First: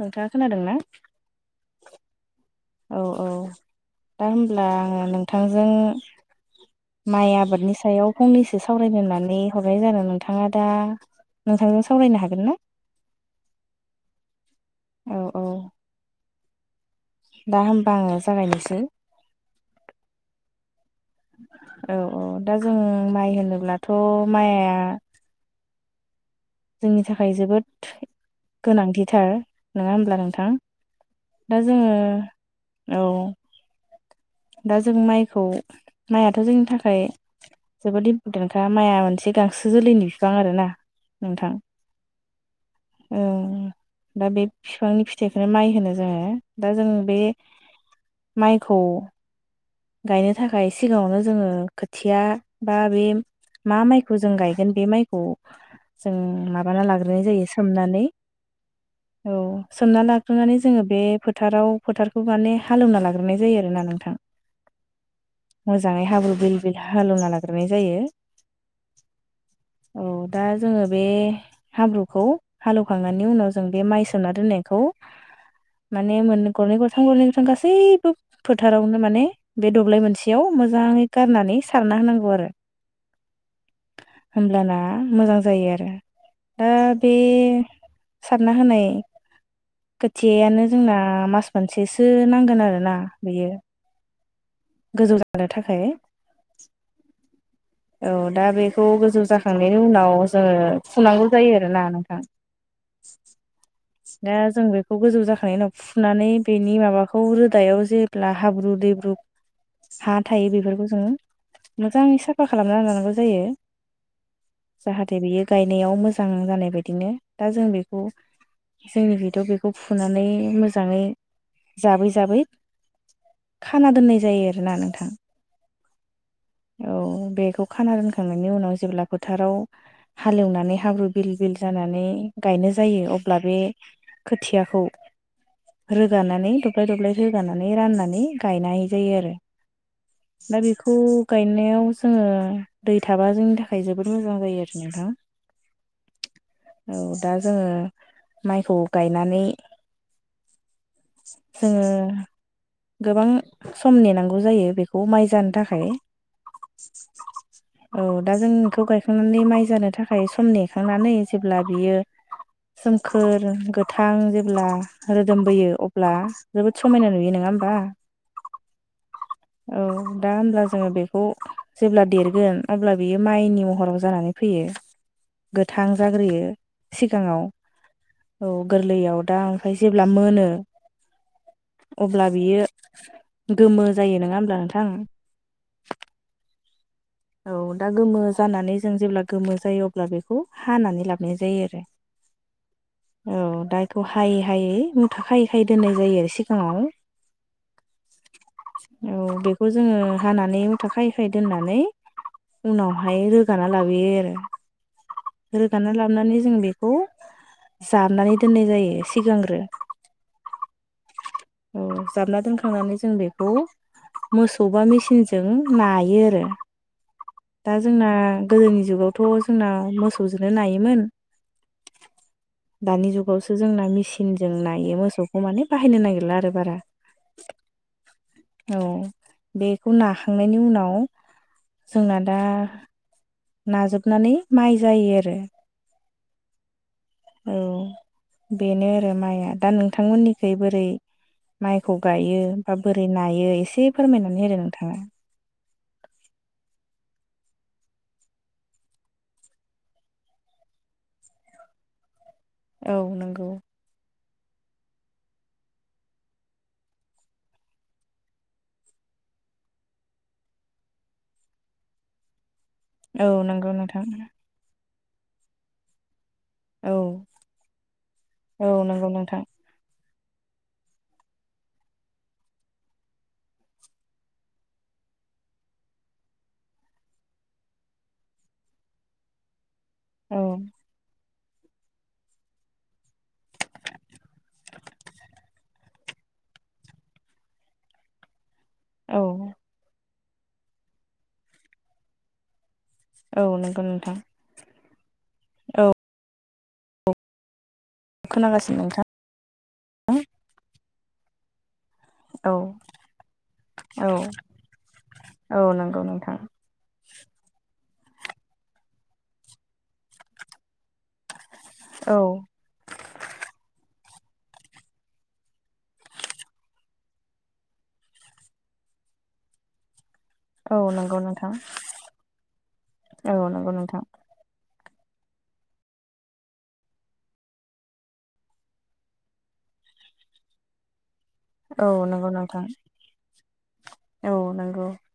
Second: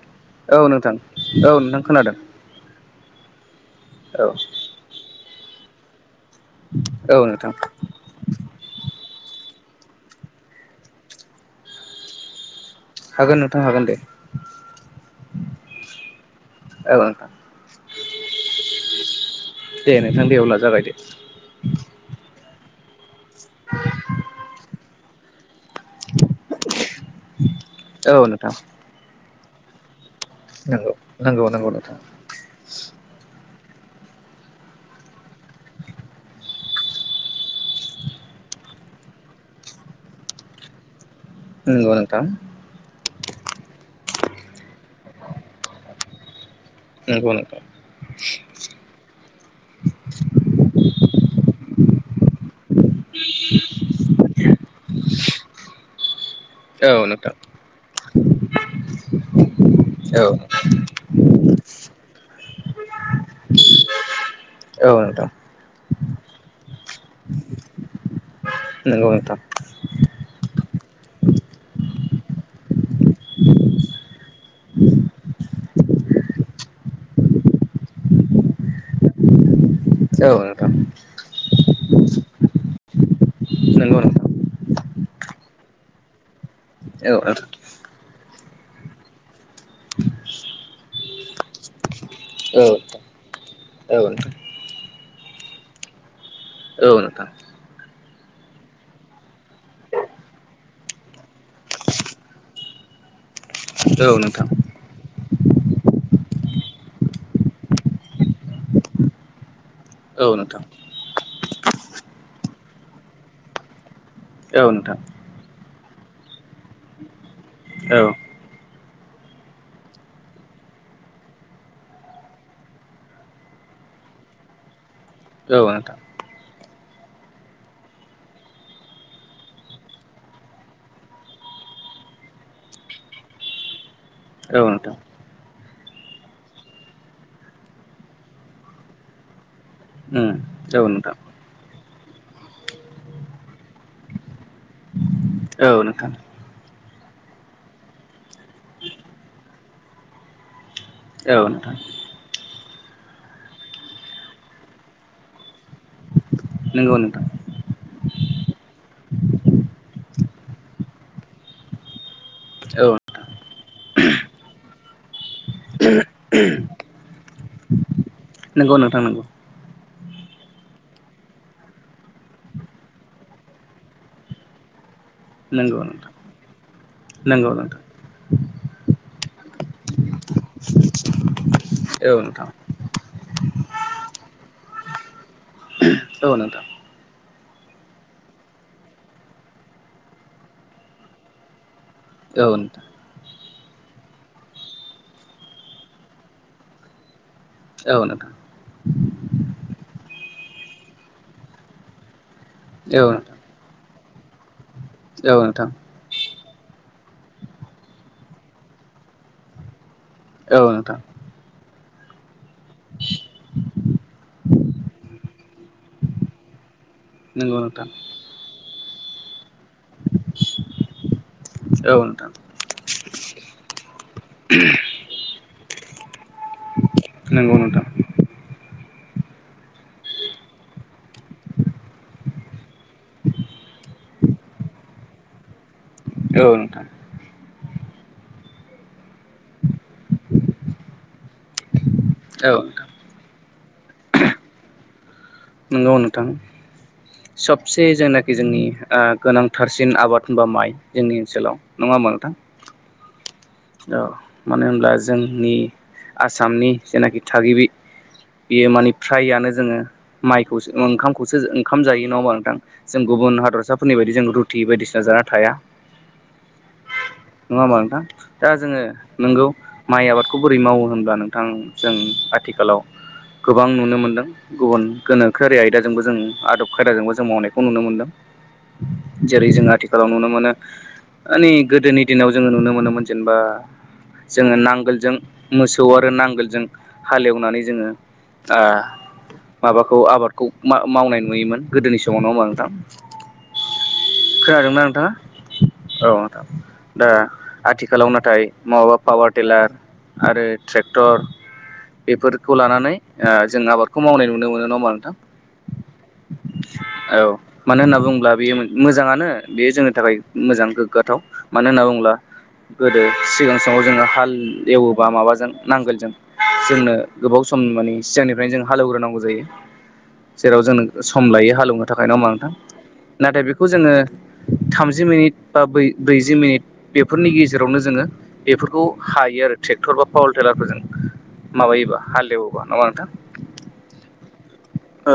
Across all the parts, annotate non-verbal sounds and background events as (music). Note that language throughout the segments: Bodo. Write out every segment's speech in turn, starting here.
नोंथाङा औ खोनादों ना? नोंथां औ नोंथां खोना औ औ औ दा होमब्ला नोंथांजों औ माइ नोंथां आबादनि सायाव फंनैसो सावरायनो होननानै हरनाय जादों नोंथाङा दा नोंथांजों सावरायनो हागोन ना? हागोन नोंथां हागोन दे। औ औ (inaudible) औ नोंथां दा होमबा आङो जागायनोसै। दे नोंथां दे अब्ला जागायदो। औ औ दा जों माइ होनोब्लाथ' माइआ जोंनि थाखाय जोबोद औ नोंथां गोनांथिथार नङा होमब्ला नों थां नंगौ नंगौ दा नंगौ नोंथां जोङो औ। (inaudible) दा जों माइखौ माइयाथ' जोंनि थाखाय जोबोद इम्परटेन्टखा माइआ मोनसे गांसो जोलैनि बिफां आरोना। नोंथां नंगौ नोंथां। ओ दा बे बिफांनि फिथाइखौनो माइ होनो जोङो दा जों बे नंगौ नोंथां माइखौ गायनो थाखाय एसे सिगाङावनो जोङो खोथिया बा बे मा माइखौ जों गायगोन बे माइखौ जों माबाना औ लाग्रोनाय नोंथां जायो सोमनानै। (inaudible) औ सोमना औ लाग्रोनानै जोङो बे फोथाराव फोथारखौ माने हालेवना लाग्रोनाय जायो आरोना नोंथां। औ नोंथां मोजाङै हाब्रु बिल बिल हालेवना लाग्रोनाय जायो। नंगौ नोंथां। औ दा जोङो बे हाब्रुखौ हालेवखांनायनि उनाव जों बे माइ सोम ना दोननायखौ माने मोन गरनै गरथाम गरनै गरथाम गासैबो फोथारावनो माने बे दब्लाय औ मोनसेयाव नोंथां मोजाङै गारनानै सारना होनांगौ आरो। नंगौ नोंथां होमब्लाना मोजां जायो आरो। दा बे औ सारना होनाय खोथियानो जोंना मास मोनसेसो औ नांगोन आरो ना बेयो नोंथां गोजौ जानो थाखाय। औ नोंथां। औ दा बेखौ गोजौ जाखांनायनि उनाव जोङो फुनांगौ जायो आरोना नोंथां। (inaudible) औ दा नोंथां जों बेखौ गोजौ जाखां नायनि उनाव फुनानै बेनि माबाखौ रोदायाव जेब्ला हाब्रु दैब्रु हा औ थायो नोंथां बेफोरखौ जोङो मोजाङै साफा खालामना लानांगौ जायो। औ नोंथां जाहाथे बियो गायनायाव मोजां जानाय बायदिनो दा जों औ बेखौ जोंनिखैथ' बेखौ फुनानै मोजाङै जाबै जाबै खाना दोननाय जायो आरोना नोंथां औ नोंथां औ बेखौ खाना दोनखांनायनि उनाव जेब्ला फोथाराव हालेवनानै हाब्रु बिल बिल जा नानै गायनो जायो अब्ला बे औ खोथियाखौ नोंथां रोगानानै दब्लाय दब्लाय रोगानानै राननानै गायनाय जायो आरो उम दा औ बेखौ नोंथां गायनायाव जोङो दै थाबा जोंनि थाखाय जोबोद मोजां जायो आरो नोंथां। औ नोंथां औ दा जोङो माइखौ गायनानै औ नोंथां जोङो गोबां सम नेनांगौ। गौ जायो बेखौ माइ जानो थाखाय नोंगौ नोंथां। औ दा जोंखौ गायखांनानै माइ जानो थाखाय सम नेखांनानै जेब्ला बियो औ सोमखोर गोथां जेब्ला रोदोमबोयो अब्ला जोबोद समायना नुयो नङा होमबा नोंगौ नोंथां नंगौ। औ दा होमब्ला जोङो बेखौ जेब्ला देरगोन अब्ला बियो माइनि महराव जानानै फैयो। नंगौ गोथां नोंथां जाग्रोयो सिगाङाव नंगौ नोंथां औ गोरलैयाव दा ओमफ्राय जेब्ला मोनो औ अब्ला नोंथां बियो गोमो जायो नङा होमब्ला नोंथां। औ नोंथां। औ दा गोमो जानानै जों जेब्ला गोमो जायो अब्ला बेखौ हानानै लाबोनाय जायो आरो। औ नोंथां। औ दा बेखौ हायै हायै मुथायै खायै दोननाय जायो सिगाङाव औ नोंथां। खौ जोङो हानानै थाखैखायै दोननानै औ उनावहाय नोंथां रोगाना लागोन। औ आरो नोंथां रोगाना लाबानै जों बेखौ जाबनानै दोननाय जायो सिगांग्रो औ नोथां। औ जामना दोनखांनानै जों बेखौ मोसौ बा मेचिनजों नायो आरो। नंगौ दा नोंथां जोंना गोदोनि जुगावथ' जोंना मोसौजोंनो नायोमोन। औ नोंथां। दानि जुगावसो जोंना मेसिनजों नायो मोसौखौ माने बाहायनो नागिरला आरो बारा नोंगौ नोंथां। औ बेखौ नाखांनायनि उनाव जोंना दा नाजोबनानै माइ जायो आरो औ नोंथां। औ बेनो आरो माइया दा नोंथांमोननिखै बोरै माइखौ गायो औ बा नोंथां बोरै नायो एसे फोरमायनानै होदो नोंथाङा नोंगौ नोंथां। सबसे जायनाखि जोंनि गोनांथारसिन आबाद होनबा माइ जोंनि ओनसोलाव नङा होमबा नोंथां औ नंगौ। औ मानो होनब्ला जोंनि आसामनि जेनाखि थागिबि बेयो माने फ्राययानो जोङो माइखौसो ओंखामखौसो ओंख जायो नङ हबा नोंथां जों औ गुबुन नंगौ हादरसाफोरनि नोंथां बायदि जों रुथि बायदि जाना थाया। औ नङा होनबा नोंथां दा जोङो औ नंगौ नोंथां नोंगौ माइ आबाद खौ बोरै मावो होनब्ला नोंथां जों आथिखालाव गोबां नुनो मोनदों गुबुन गोनोखोआरि आयदाजोंबो जों आदब खायदाजोंबो जों मावनायखौ नुनो मोनदों जेरै जोंथि फोराव नुनो औ मोनो मानानि गोदोनि दिनाव जोङो नुनो मोनोमोन जेनेबा जोङो नांगोलजों मोसौ आरो नांगोलजों हालेवनानै जोङो ओ औ माबाखौ आबादखौ मावनाय नुयोमोन गोदोनि समावनो होमा नोंथां औ नंगौ नोंथां था औ औनोंथां दा आथिखालाव नाथाय खोनागासिनो महाबा नोंथां पावार टिलार आरो ट्रेक्टर औ बेफोरखौ लानानै जों आबादखौ औ मावनाय नुनो मोनो नङा होमबा नोंथां औ नंगौ नोंथां औ मानो होनना बुङोब्ला बेयो मोजाङानो बेयो जोंनि थाखाय मोजां गोग्गाथाव मानो होनना बुङोब्ला औ गोदो सिगां समाव जोङो हाल हाल एवोबा माबाजों नांगोलजों जोंनो गोबाव सम माने सिगांनिफ्रायनो जों हालेवग्रोनांगौ जायो जेराव जों औ नंगौ सम नोंथां लायो हालेवनो थाखाय नङ होमबा नोंथां औ नाथाय बेखौ नंगौ जोङो नोंथां थामजि मिनिट बा ब्रैजि मिनिट बेफोरनि गेजेरावनो जोङो बेफोरखौ हायो आरो ट्रेक्टर बा पावार टेलारफोर जों औ माबायोबा नंगौ हालेवोबा नङा नोंथां औ नंगौ औ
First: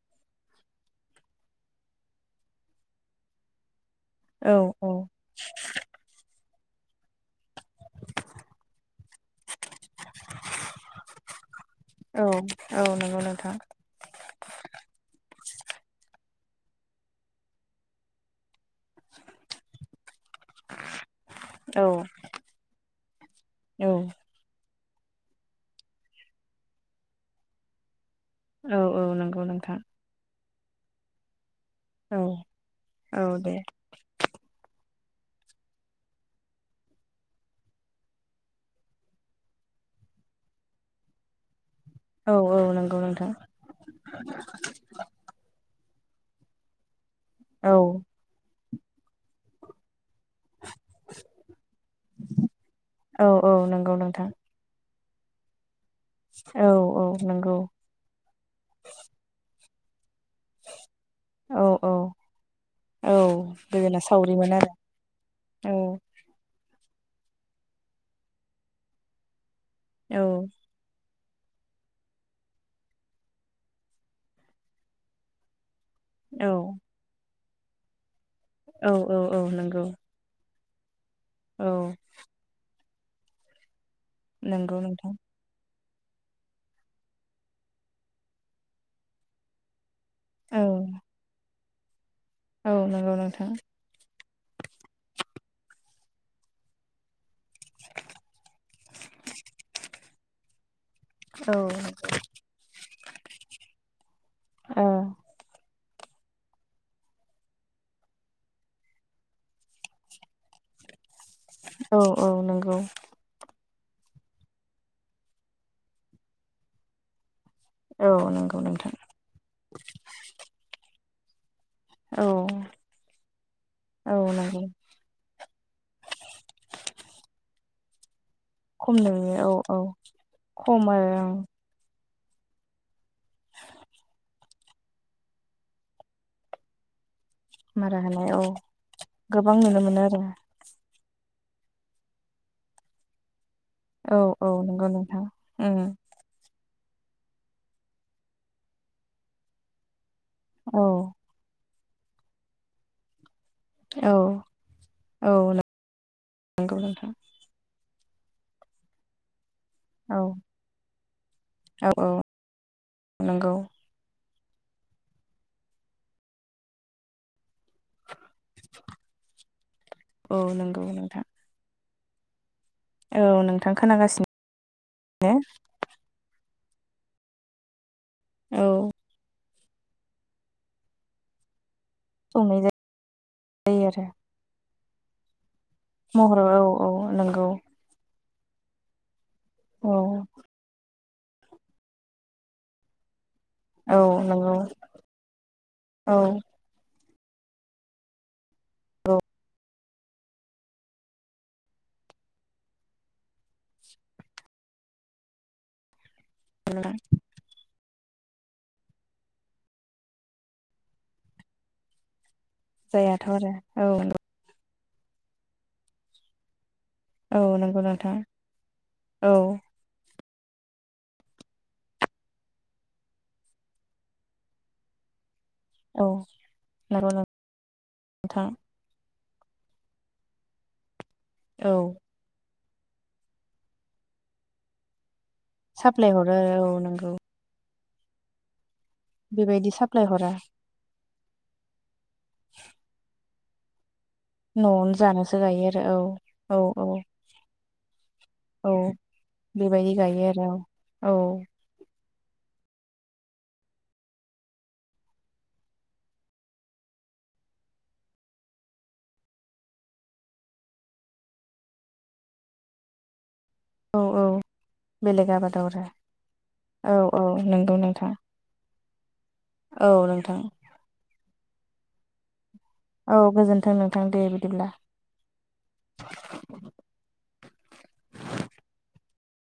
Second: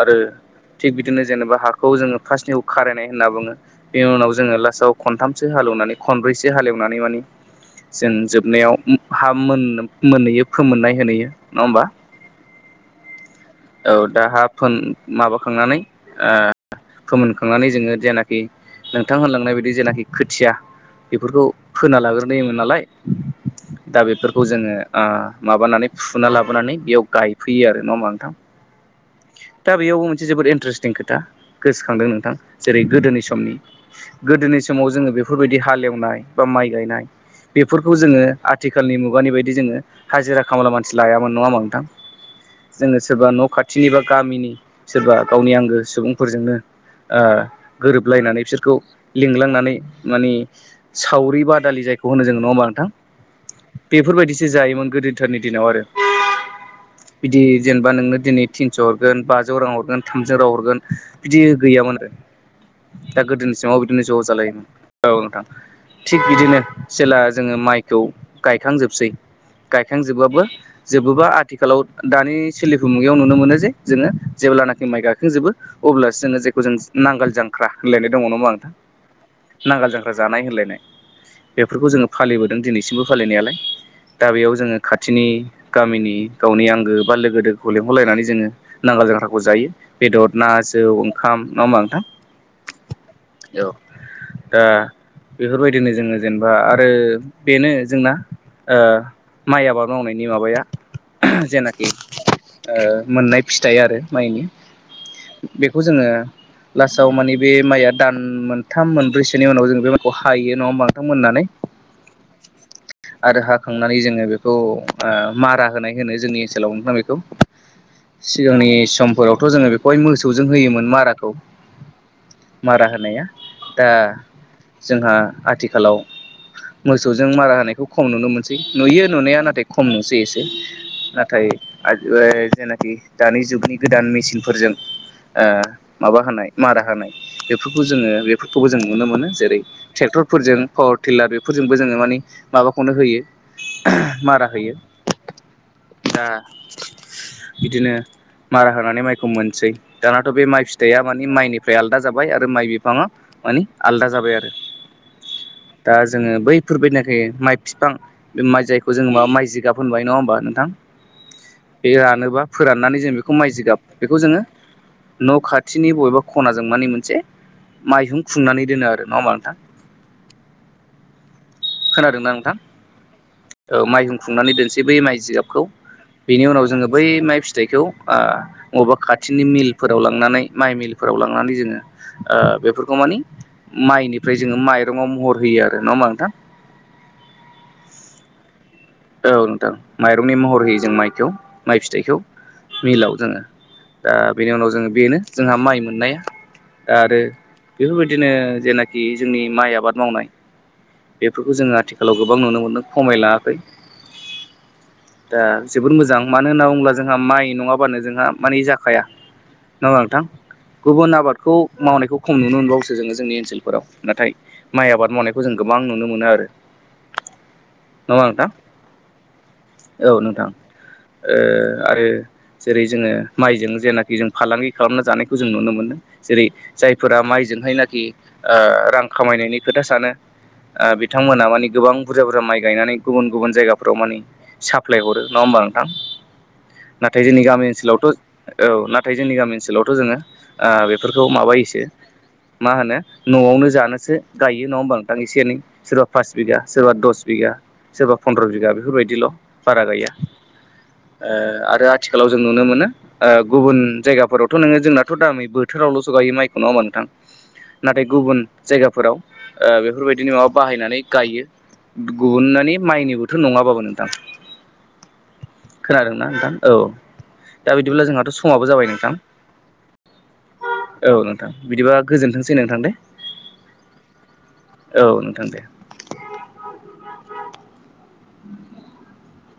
आरो थिग बिदिनो जेनेबा हाखौ जोङो फार्स्टनि खारायनाय होनना बुङो बेनि उनाव औ जोङो औ लास्टाव खनथामसो हालेवनानै खनब्रैसो हालेवनानै मानि जों जोबनायाव हा मोन मोनहैयो फोमोननाय होनहैयो नङा होमबा औ औ नंगौ नोंथां औ दाहा फोन माबाखांनानै फोमोनखांनानै जोङो जेनाखि नोंथां होनलांनाय बायदि जेनाखि खोथिया बेफोरखौ औ फोना लाग्रोयोमोन नालाय औ दा बेफोरखौ जोङो माबानानै फुना लाबोनानै बेयाव गायफैयो आरो नङा होनबा औ औ नंगौ दा नोंथां बेयावबो मोनसे जोबोद इन्टारेस्टिं खोथा गोसोखांदों औ नोंथां जेरै गोदोनि औ दे समनि गोदोनि समाव जोङो बेफोरबायदि हालेवनाय बा माइ गायनाय बेफोरखौ जोङो आथिखालनि मुगानि बायदि जोङो हाजिरा खामला मानसि लायामोन नङा होनबा नोंथां औ औ नंगौ जोङो सोरबा नोंथां न' खाथिनि बा गामिनि सोरबा गावनि आंगो सुबुंफोरजोंनो ओ औ गोरोबलायनानै बिसोरखौ लिंलांनानै मानि सावरि बादालि जायखौ होनो जोंङो नङा होमबा नोंथां औ औ नंगौ नोंथां बेफोरबायदिसो जायोमोन गोदोथारनि दिनाव आरो औ औ नंगौ बा नोंनो दिनै थिनस' हरगोन बाजौ रां हरगोन थामजौ रां हरगोन बिदि औ औ गैयामोन आरो औ दा गोदोनि समाव गोदोना बिदिनो ज' सावरिमोन जालायोमोन आरो औ नोंथां औ थिग बिदिनो जेला जोङो माइखौ गायखांजोबसै औ गायखांजोबबाबो ज बबेबा आथिखालाव दानि सोलिफु मुगायाव नुनो मोनो जे जोङो जेब्लानाखि माइ गाखोजोबो अब्लासो जोङो औ जेखौ जों नांगोल जांख्रा होनोलायनो दङ ना नोंथां औ औ औ नंगौ नांगाल जांग्रा जानाय होनलायनाय औ बेफोरखौ जोङो फालिबोदों दिनै दासिमबो फालिनायालाय दा बेयाव जोङो नंगौ नोंथां खाथिनि गामिनि गावनि आंगो बा लोगो गोदोखौ लेंहरलायनानै जोङो नांगोल जांख्राखौ जायो बेदर ना औ जौ ओंखाम नङा होनबा नोंथां औ नंगौ नोंथां औ दा बेफोरबायदिनो जोङो जेनेबा आरो बेनो जोंना ओ माइ आबाद मावनायनि माबाया औ जेनाखि मोननाय फिथाइ आरो माइनि औ बेखौ जोङो लास्टाव माने बे माइया दान मोनथाम मोनब्रैसोनि उनाव जों बे माइखौ हायो नङा होमबा मोननानै औ नंगौ आरो हा खांनानै जोङो बेखौ मारा होनाय होनो जोंनि ओनसोलाव नोंथां बेखौ औ नंगौ सिगांनि नोंथां समफोरावथ' जोङो बेखौहाय मोसौजों होयोमोन माराखौ औ मारा होनाया दा औ नंगौ जोंहा आथिखालाव मोसौजों मारा होनायखौ खम नुनो मोनसै खम नुयो नुनाया नाथाय औ औ खम नुसै एसे खम आरो नाथाय ओं जेनाखि दानि जुगनि गोदान मेसिन फोरजों ओ माबा होनाय मारा होनाय बेफोरखौ मारा जोङो होनाय औ बेफोरखौबो जों नुनो मोनो गोबां जेरै नुनो मोनो आरो ट्रेक्टरफोरजों पावार टिलार बेफोरजोंबो जोङो मानि माबाखौनो होयो मारा औ होयो नंगौ नोंथां उम दा बिदिनो मारा होनानै माइखौ मोनसै दानाथ बे माइ औ फिथाइया माने माइनि फ्राय आलादा जाबाय आरो माइ बिफाङा मानि आलदा औ जाबाय आरो औ दा जोङो नंगौ नोंथां बैफोरबायदिनाकि माइ बिफां बे माइ जायखौ जोङो माबा माइ जिगाब होनबाय नङा औ होमबा नोंथां बे औ औ रानोबा फोराननानै जों बेखौ नंगौ माइजिगाब जोङो न खाथिनि बबेबा खनाजों माने मोनसे माइहुं खुंनानै दोनो आरो नङा हमबा नोंथां औ नंगौ नोंथां खोनादोंना नोंथां औ नोंथां माइहुं खोनागासिनो खुंनानै दोनसै बै माइ जिगाबखौ बेनि उनाव जोङो बै माइ फिथाइखौ ओ औ बबेबा खाथिनि मिल फोराव लांनानै माइ मिलफोराव लांनानै जोङो संनाय बेफोरखौ मानि जायो आरो माइनिफ्राय जोङो माइरङाव महर होयो आरो। नङा होमबा नोंथां महराव औ औ नंगौ औ नोंथां औ माइरंनि महर होयो जों माइखौ माइ फिथाइखौ मिलाव जोङो। औ दा बेनि नंगौ उनाव जोङो बेनो जोंहा माइ औ मोननाया दा आरो बेफोरबायदिनो जेनाखि जोंनि माइ आबाद मावनाय बेफोरखौ जोङो आथिखालाव गोबां नुनो मोनदों खमायलाङाखै दा जोबोर मोजां मानो होनना बुङोब्ला जोंहा माइ नङाब्ला जोंहा मानि जाखाया नङा हमबा नोंथां गुबुन आबादखौ मावनायखौ खम नुनो मोनबावोसो जोङो जायाथ' जोंनि आरो ओनसोलफोराव औ नाथाय माइ आबाद मावनायखौ जों गोबां नुनो मोनो आरो औ नंगौ नोंथा नङा नोंथां औ औ नोंथां ओ आरो जेरै जोङो माइजों जेनाखि जों फालांगि खालामना जानाय जों नुनो मोनो औ जेरै नंगौ जायफोरा माइजोंहायनाखि नोंथां ओ रां खामायनायनि खोथा सानो ओ बिथांमोना मानि औ गोबां बुरजा बुरजा माइ गायनानै गुबुन गुबुन जायगाफ्राव मानि साप्लाय हरो नङा होमबा नोंथां साप्लाय हरो औ नंगौ नाथाय जोंनि गामि ओनसोलाव औ नाथाय जोंनि गामि बेबायदि ओनसोलावथ साप्लाय जोङो हरा बेफोरखौ माबायोसो मा होनो नआवनो जानोसो गायो नङा न'आवनो होमबा नोंथां एसे जानोसो एनै गायो आरो सोरबा पास औ बिगा सोरबा औ दस बिगा सोरबा फन्द्र बिगा औ बेफोरबायदिल बारा बेबायदि गाया गायो आरो औ ओ आरो आथिखालाव जों नुनो मोनो ओ गुबुन जायगाफोरावथ नोङो जोंनाथ दा नै बोथोरावलसो गायो माइखौ नङा होमबा नोंथां नाथाय गुबुन जायगाफोराव ओ बेफोरबायदिनो माबा बाहायनानै गायो (unintelligible) थ नङाबाबो औ नोंथां औ बेलेग आबादाव आरो खोनादोंना नोंथां औ दा बिदिब्ला जोंहाथ समाबो जाबाय नों औ नोंथां औ बिदिबा गोजोनथों औ गोजोनथों नोंथां दे बिदिब्ला औ नोंथां दे (inaudible)